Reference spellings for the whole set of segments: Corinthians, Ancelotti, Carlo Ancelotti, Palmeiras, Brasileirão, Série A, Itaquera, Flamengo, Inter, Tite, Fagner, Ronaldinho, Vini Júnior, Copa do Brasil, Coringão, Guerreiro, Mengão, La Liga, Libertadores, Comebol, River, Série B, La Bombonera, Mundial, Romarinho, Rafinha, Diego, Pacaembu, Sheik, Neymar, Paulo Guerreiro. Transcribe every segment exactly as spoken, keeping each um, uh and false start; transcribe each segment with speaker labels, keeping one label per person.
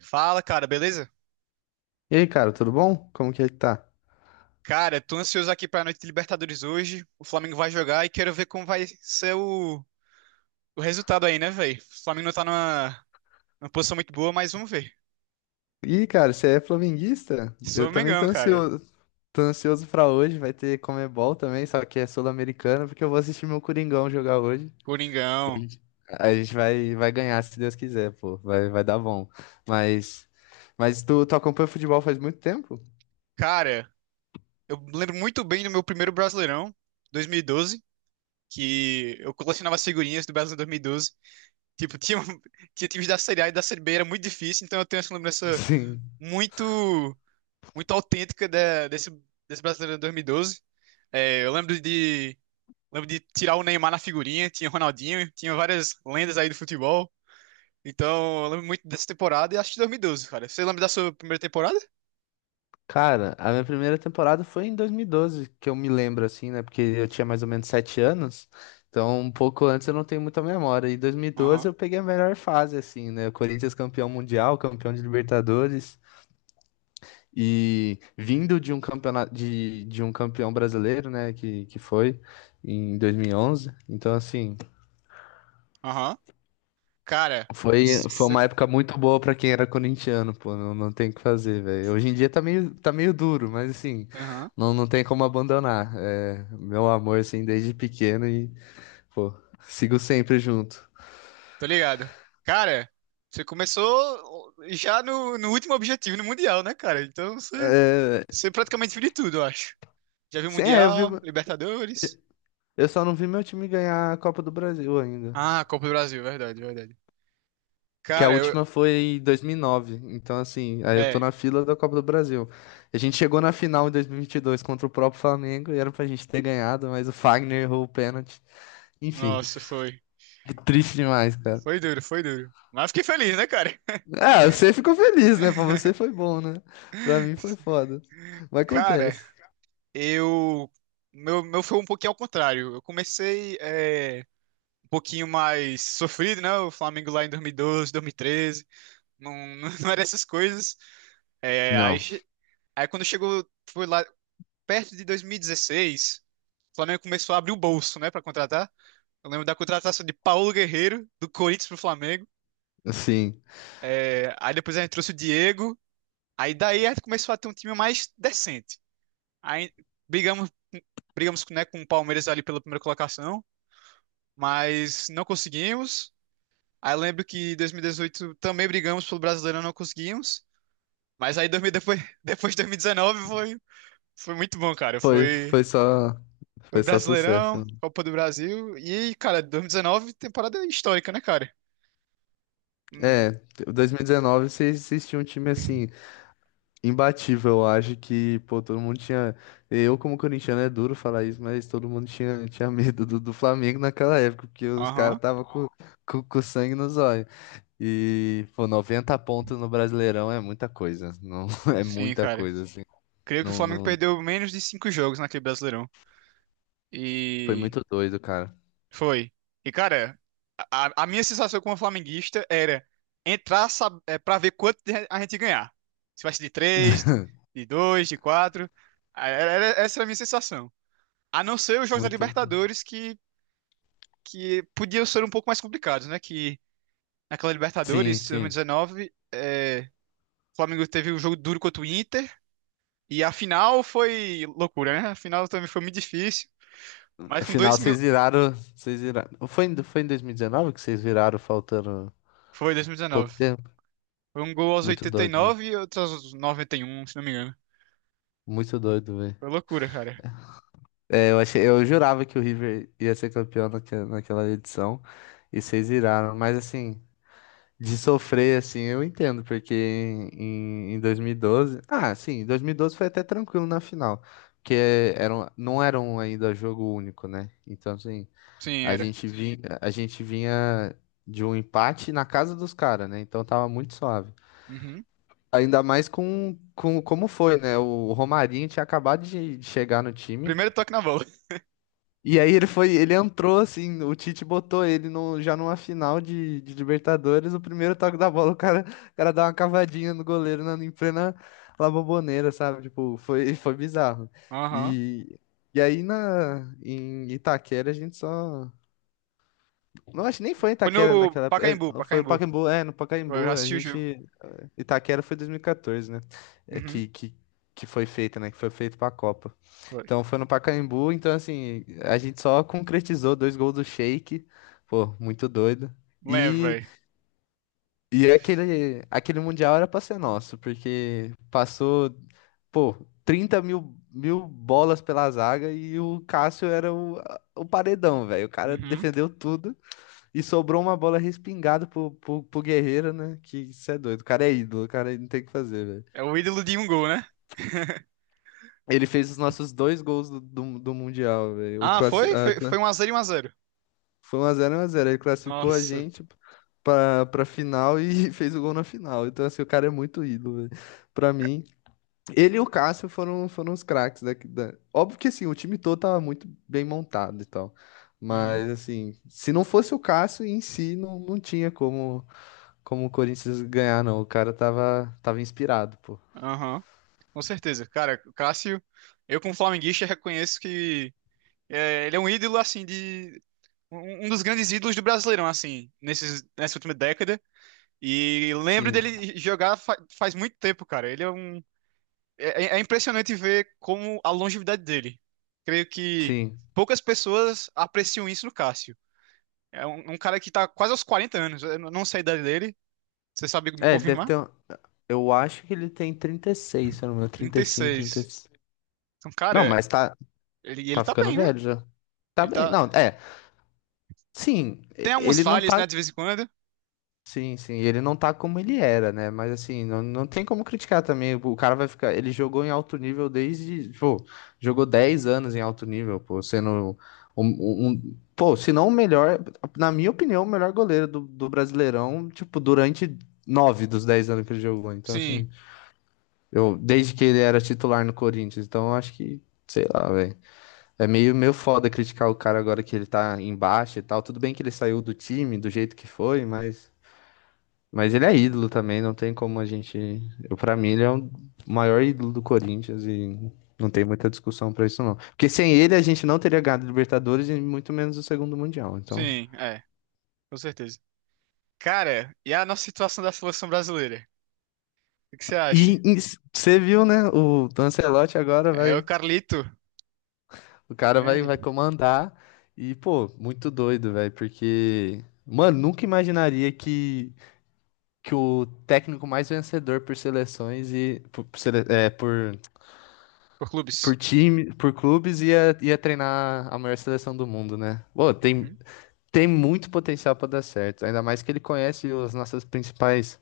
Speaker 1: Fala, cara, beleza?
Speaker 2: E aí, cara, tudo bom? Como que é que tá?
Speaker 1: Cara, tô ansioso aqui pra noite de Libertadores hoje. O Flamengo vai jogar e quero ver como vai ser o, o resultado aí, né, velho? O Flamengo não tá numa, numa posição muito boa, mas vamos ver.
Speaker 2: Ih, cara, você é flamenguista?
Speaker 1: Sou
Speaker 2: Eu também tô
Speaker 1: Mengão, cara.
Speaker 2: ansioso. Tô ansioso pra hoje, vai ter Comebol também, só que é sul-americano, porque eu vou assistir meu Coringão jogar hoje. E a
Speaker 1: Coringão.
Speaker 2: gente, a gente vai, vai ganhar, se Deus quiser, pô. Vai, vai dar bom. Mas, mas tu, tu acompanha futebol faz muito tempo?
Speaker 1: Cara, eu lembro muito bem do meu primeiro Brasileirão, dois mil e doze, que eu colecionava figurinhas do Brasileirão dois mil e doze. Tipo, tinha, tinha times da Série A e da Série B, era muito difícil, então eu tenho essa lembrança
Speaker 2: Sim.
Speaker 1: muito, muito autêntica da- desse, desse Brasileirão dois mil e doze. É, eu lembro de, lembro de tirar o Neymar na figurinha, tinha Ronaldinho, tinha várias lendas aí do futebol. Então, eu lembro muito dessa temporada e acho que dois mil e doze, cara. Você lembra da sua primeira temporada?
Speaker 2: Cara, a minha primeira temporada foi em dois mil e doze, que eu me lembro assim, né? Porque eu tinha mais ou menos sete anos, então um pouco antes eu não tenho muita memória. E dois mil e doze
Speaker 1: Aham,
Speaker 2: eu peguei a melhor fase, assim, né? O Corinthians campeão mundial, campeão de Libertadores, e vindo de um campeonato de, de um campeão brasileiro, né? Que, que foi em dois mil e onze. Então, assim.
Speaker 1: aham. Cara,
Speaker 2: Foi, foi
Speaker 1: você.
Speaker 2: uma época muito boa pra quem era corintiano, pô, não, não tem o que fazer, velho. Hoje em dia tá meio, tá meio duro, mas assim,
Speaker 1: Aham,
Speaker 2: não, não tem como abandonar. É, meu amor, assim, desde pequeno e, pô, sigo sempre junto.
Speaker 1: tô ligado. Cara, você começou já no, no último objetivo, no Mundial, né, cara? Então, você,
Speaker 2: É,
Speaker 1: você praticamente viu de tudo, eu acho. Já viu
Speaker 2: sim, é, eu vi,
Speaker 1: Mundial, Libertadores.
Speaker 2: eu só não vi meu time ganhar a Copa do Brasil ainda.
Speaker 1: Ah, Copa do Brasil, verdade, verdade.
Speaker 2: Que a
Speaker 1: Cara, eu.
Speaker 2: última foi em dois mil e nove, então assim, aí eu tô
Speaker 1: É,
Speaker 2: na fila da Copa do Brasil. A gente chegou na final em dois mil e vinte e dois contra o próprio Flamengo e era pra gente ter ganhado, mas o Fagner errou o pênalti. Enfim.
Speaker 1: nossa, foi.
Speaker 2: Triste demais, cara.
Speaker 1: Foi duro, foi duro. Mas fiquei feliz, né, cara?
Speaker 2: Ah, você ficou feliz, né? Pra você foi bom, né? Pra mim foi foda. Mas
Speaker 1: Cara,
Speaker 2: acontece.
Speaker 1: eu. Meu, meu foi um pouquinho ao contrário. Eu comecei é, um pouquinho mais sofrido, né? O Flamengo lá em dois mil e doze, dois mil e treze. Não, não, não era essas coisas. É, aí,
Speaker 2: Não,
Speaker 1: che- aí quando chegou, foi lá perto de dois mil e dezesseis, o Flamengo começou a abrir o bolso, né, pra contratar. Eu lembro da contratação de Paulo Guerreiro, do Corinthians pro Flamengo.
Speaker 2: assim,
Speaker 1: É, aí depois a gente trouxe o Diego. Aí daí a gente começou a ter um time mais decente. Aí, brigamos, brigamos, né, com o Palmeiras ali pela primeira colocação, mas não conseguimos. Aí eu lembro que em dois mil e dezoito também brigamos pelo Brasileirão, não conseguimos. Mas aí dois mil depois, depois de dois mil e dezenove foi, foi muito bom, cara.
Speaker 2: foi,
Speaker 1: Foi,
Speaker 2: foi só,
Speaker 1: foi
Speaker 2: foi só
Speaker 1: Brasileirão,
Speaker 2: sucesso.
Speaker 1: Copa do Brasil. E, cara, dois mil e dezenove, temporada histórica, né, cara? Hum,
Speaker 2: É, dois mil e dezenove vocês vocês tinham um time assim, imbatível, eu acho que, pô, todo mundo tinha. Eu, como corintiano, é duro falar isso, mas todo mundo tinha, tinha medo do, do Flamengo naquela época, porque os
Speaker 1: Aham,
Speaker 2: caras tava com, com, com sangue nos olhos. E, pô, noventa pontos no Brasileirão é muita coisa. Não, é
Speaker 1: sim,
Speaker 2: muita
Speaker 1: cara.
Speaker 2: coisa. Assim.
Speaker 1: Creio que o
Speaker 2: Não,
Speaker 1: Flamengo
Speaker 2: não,
Speaker 1: perdeu menos de cinco jogos naquele Brasileirão.
Speaker 2: foi
Speaker 1: E
Speaker 2: muito doido, cara.
Speaker 1: foi. E, cara, a, a minha sensação como flamenguista era entrar sab- é, pra ver quanto de- a gente ganhar. Se vai ser de três, de dois, de quatro. Ah, Era, era- essa era a minha sensação. A não ser os jogos da
Speaker 2: Muito.
Speaker 1: Libertadores que, que podiam ser um pouco mais complicados, né? Que naquela
Speaker 2: Sim,
Speaker 1: Libertadores,
Speaker 2: sim.
Speaker 1: dois mil e dezenove, é, o Flamengo teve um jogo duro contra o Inter. E a final foi loucura, né? A final também foi muito difícil. Mas com
Speaker 2: Afinal,
Speaker 1: dois mil.
Speaker 2: vocês viraram, vocês viraram. Foi, em- foi em dois mil e dezenove que vocês viraram faltando
Speaker 1: Foi
Speaker 2: pouco
Speaker 1: dois mil e dezenove.
Speaker 2: tempo?
Speaker 1: Foi um gol aos
Speaker 2: Muito
Speaker 1: oitenta e
Speaker 2: doido, né?
Speaker 1: nove e outro aos noventa e um se não me engano.
Speaker 2: Muito doido, velho.
Speaker 1: Foi loucura, cara.
Speaker 2: É, eu achei, eu jurava que o River ia ser campeão naque- naquela edição e vocês viraram, mas assim, de sofrer assim, eu entendo, porque em, em dois mil e doze, ah, sim, em dois mil e doze foi até tranquilo na final, porque era, um- não era um ainda jogo único, né? Então, assim,
Speaker 1: Sim,
Speaker 2: A
Speaker 1: era.
Speaker 2: gente vinha, a gente vinha de um empate na casa dos caras, né? Então tava muito suave.
Speaker 1: Uhum.
Speaker 2: Ainda mais com, com como foi, né? O Romarinho tinha acabado de de chegar no time.
Speaker 1: Primeiro toque na bola.
Speaker 2: E aí ele foi, ele entrou assim, o Tite botou ele no, já numa final de, de Libertadores, o primeiro toque da bola, o cara, o cara dá uma cavadinha no goleiro na, em plena La Bombonera, sabe? Tipo, foi, foi bizarro.
Speaker 1: Aham.
Speaker 2: E, e aí na, em Itaquera a gente só não, acho que nem foi em
Speaker 1: Foi
Speaker 2: Itaquera
Speaker 1: no
Speaker 2: naquela. É,
Speaker 1: Pacaembu,
Speaker 2: foi no
Speaker 1: Pacaembu.
Speaker 2: Pacaembu, é, no
Speaker 1: Eu
Speaker 2: Pacaembu. A
Speaker 1: assisti o jogo.
Speaker 2: gente. Itaquera foi dois mil e quatorze, né? É,
Speaker 1: Uhum.
Speaker 2: que, que, que foi feita, né? Que foi feito pra Copa.
Speaker 1: Foi.
Speaker 2: Então foi no Pacaembu, então assim, a gente só concretizou dois gols do Sheik. Pô, muito doido.
Speaker 1: Lembro,
Speaker 2: E,
Speaker 1: velho.
Speaker 2: e aquele, aquele Mundial era pra ser nosso, porque passou, pô, trinta mil, mil bolas pela zaga e o Cássio era o, o paredão, velho. O cara
Speaker 1: Uhum.
Speaker 2: defendeu tudo. E sobrou uma bola respingada pro, pro, pro Guerreiro, né? Que isso é doido. O cara é ídolo, o cara não tem o que fazer, velho.
Speaker 1: É o ídolo de um gol, né?
Speaker 2: Ele fez os nossos dois gols do, do, do Mundial, velho. O
Speaker 1: Ah,
Speaker 2: classi...
Speaker 1: foi?
Speaker 2: a
Speaker 1: Foi,
Speaker 2: cla-
Speaker 1: foi um x zero e um x zero.
Speaker 2: foi um a zero é um a zero. Ele classificou a
Speaker 1: Nossa.
Speaker 2: gente pra, pra final e fez o gol na final. Então, assim, o cara é muito ídolo, velho. Pra mim. Ele e o Cássio foram, foram os craques daqui da... Óbvio que, assim, o time todo tava muito bem montado e tal.
Speaker 1: Uhum.
Speaker 2: Mas, assim, se não fosse o Cássio em si, não, não tinha como como o Corinthians ganhar, não. O cara tava, tava inspirado, pô.
Speaker 1: Aham. Com certeza. Cara, o Cássio, eu como flamenguista reconheço que é, ele é um ídolo, assim, de. Um um dos grandes ídolos do Brasileirão, assim, nesses, nessa última década. E lembro
Speaker 2: Sim,
Speaker 1: dele jogar fa- faz muito tempo, cara. Ele é um. É, é é impressionante ver como a longevidade dele. Creio que
Speaker 2: sim.
Speaker 1: poucas pessoas apreciam isso no Cássio. É um, um cara que tá quase aos quarenta anos. Eu não sei a idade dele. Você sabe me
Speaker 2: É, ele deve
Speaker 1: confirmar?
Speaker 2: ter. Um- eu acho que ele tem trinta e seis, se eu não me engano, trinta
Speaker 1: Trinta
Speaker 2: e
Speaker 1: e
Speaker 2: cinco, trinta e
Speaker 1: seis.
Speaker 2: seis.
Speaker 1: Então,
Speaker 2: Não,
Speaker 1: cara,
Speaker 2: mas tá,
Speaker 1: ele, ele
Speaker 2: tá
Speaker 1: tá
Speaker 2: ficando
Speaker 1: bem, né?
Speaker 2: velho já. Tá
Speaker 1: Ele
Speaker 2: bem.
Speaker 1: tá.
Speaker 2: Não, é. Sim,
Speaker 1: Tem
Speaker 2: e-
Speaker 1: algumas
Speaker 2: ele não
Speaker 1: falhas, né,
Speaker 2: tá
Speaker 1: de vez em quando.
Speaker 2: sim, sim, ele não tá como ele era, né? Mas assim, não, não tem como criticar também. O cara vai ficar. Ele jogou em alto nível desde. Pô, jogou dez anos em alto nível, pô, sendo um, um- um- pô, se não o melhor, na minha opinião, o melhor goleiro do, do Brasileirão, tipo, durante nove dos dez anos que ele jogou. Então, assim,
Speaker 1: Sim,
Speaker 2: eu, desde que ele era titular no Corinthians, então eu acho que, sei lá, velho. É meio, meio foda criticar o cara agora que ele tá embaixo e tal. Tudo bem que ele saiu do time, do jeito que foi, mas. Mas ele é ídolo também, não tem como a gente. Eu, pra mim, ele é o maior ídolo do Corinthians e não tem muita discussão pra isso, não. Porque sem ele a gente não teria ganhado Libertadores e muito menos o segundo Mundial. Então.
Speaker 1: sim, é, com certeza. Cara, e a nossa situação da seleção brasileira? O que que você
Speaker 2: E
Speaker 1: acha?
Speaker 2: e você viu, né? O Ancelotti agora
Speaker 1: É o
Speaker 2: vai.
Speaker 1: Carlito,
Speaker 2: O cara vai,
Speaker 1: grande,
Speaker 2: vai comandar. E, pô, muito doido, velho. Porque. Mano, nunca imaginaria que, que o técnico mais vencedor por seleções e. Por, por sele- é, por
Speaker 1: por
Speaker 2: por
Speaker 1: clubes.
Speaker 2: time, por clubes, ia, ia treinar a maior seleção do mundo, né? Pô, tem, tem muito potencial para dar certo. Ainda mais que ele conhece as nossas principais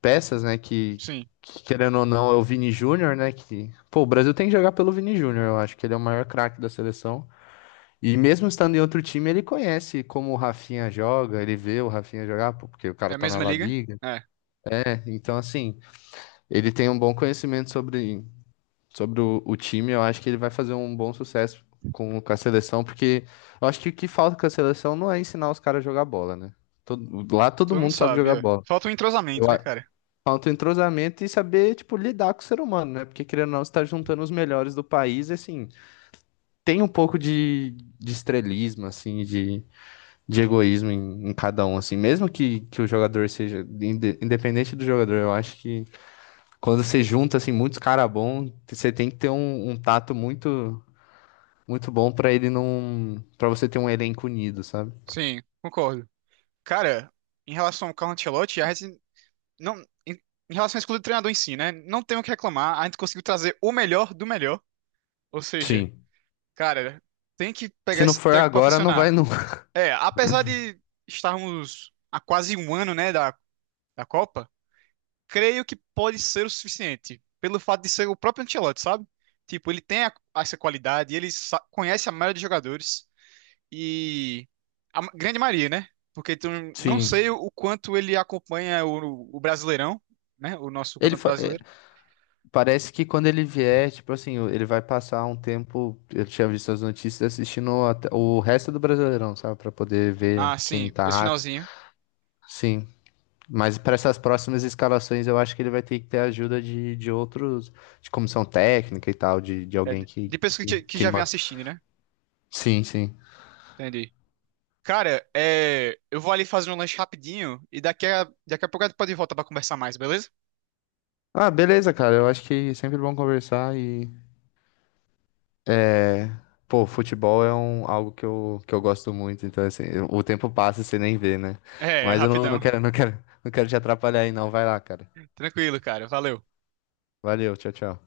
Speaker 2: peças, né? Que,
Speaker 1: Sim.
Speaker 2: que, querendo ou não, é o Vini Júnior, né? Que, pô, o Brasil tem que jogar pelo Vini Júnior, eu acho que ele é o maior craque da seleção. E mesmo estando em outro time, ele conhece como o Rafinha joga, ele vê o Rafinha jogar, pô, porque o
Speaker 1: É
Speaker 2: cara
Speaker 1: a
Speaker 2: tá na
Speaker 1: mesma
Speaker 2: La
Speaker 1: liga?
Speaker 2: Liga,
Speaker 1: É.
Speaker 2: né? Então, assim, ele tem um bom conhecimento sobre sobre o, o time, eu acho que ele vai fazer um bom sucesso com, com a seleção, porque eu acho que o que falta com a seleção não é ensinar os caras a jogar bola, né? Todo- lá todo
Speaker 1: Todo mundo
Speaker 2: mundo sabe
Speaker 1: sabe,
Speaker 2: jogar
Speaker 1: ó.
Speaker 2: bola.
Speaker 1: Falta um
Speaker 2: Eu,
Speaker 1: entrosamento, né,
Speaker 2: a-
Speaker 1: cara?
Speaker 2: falta o entrosamento e saber, tipo, lidar com o ser humano, né? Porque querendo ou não, você tá juntando os melhores do país, e, assim, tem um pouco de, de estrelismo, assim, de, de egoísmo em, em cada um, assim. Mesmo que, que o jogador seja, inde- independente do jogador, eu acho que quando você junta, assim, muitos caras bons, você tem que ter um, um tato muito muito bom pra ele não, pra você ter um elenco unido, sabe?
Speaker 1: Sim, concordo. Cara, em relação ao Carlo Ancelotti, a gente não. Em, em relação à escolha do treinador em si, né? Não tem o que reclamar. A gente conseguiu trazer o melhor do melhor. Ou seja,
Speaker 2: Sim.
Speaker 1: cara, tem que pegar
Speaker 2: Se não
Speaker 1: esse
Speaker 2: for
Speaker 1: treco pra
Speaker 2: agora, não vai
Speaker 1: funcionar.
Speaker 2: nunca.
Speaker 1: É, apesar de estarmos há quase um ano, né, da, da Copa, creio que pode ser o suficiente. Pelo fato de ser o próprio Ancelotti, sabe? Tipo, ele tem a- essa qualidade, ele sa- conhece a maioria dos jogadores. E a ma- grande Maria, né? Porque tu, não
Speaker 2: Sim.
Speaker 1: sei o quanto ele acompanha o, o Brasileirão, né? O nosso
Speaker 2: Ele
Speaker 1: Campeonato
Speaker 2: fa- é,
Speaker 1: Brasileiro.
Speaker 2: parece que quando ele vier, tipo assim, ele vai passar um tempo, eu tinha visto as notícias assistindo até o resto do Brasileirão, sabe, pra poder ver
Speaker 1: Ah,
Speaker 2: quem
Speaker 1: sim, esse
Speaker 2: tá.
Speaker 1: finalzinho.
Speaker 2: Sim. Mas para essas próximas escalações, eu acho que ele vai ter que ter ajuda de, de outros, de comissão técnica e tal, de, de
Speaker 1: É,
Speaker 2: alguém
Speaker 1: de
Speaker 2: que,
Speaker 1: de pessoas
Speaker 2: que,
Speaker 1: que, que
Speaker 2: que
Speaker 1: já vem
Speaker 2: man-
Speaker 1: assistindo, né?
Speaker 2: sim, sim.
Speaker 1: Entendi. Cara, é, eu vou ali fazer um lanche rapidinho e daqui a, daqui a pouco a gente pode voltar pra conversar mais, beleza?
Speaker 2: Ah, beleza, cara. Eu acho que é sempre bom conversar e é, pô, futebol é um, algo que eu, que eu gosto muito, então assim, eu- o tempo passa e você nem vê, né?
Speaker 1: É,
Speaker 2: Mas eu não, não
Speaker 1: rapidão.
Speaker 2: quero, não quero, não quero te atrapalhar aí, não. Vai lá, cara.
Speaker 1: Tranquilo, cara. Valeu.
Speaker 2: Valeu, tchau, tchau.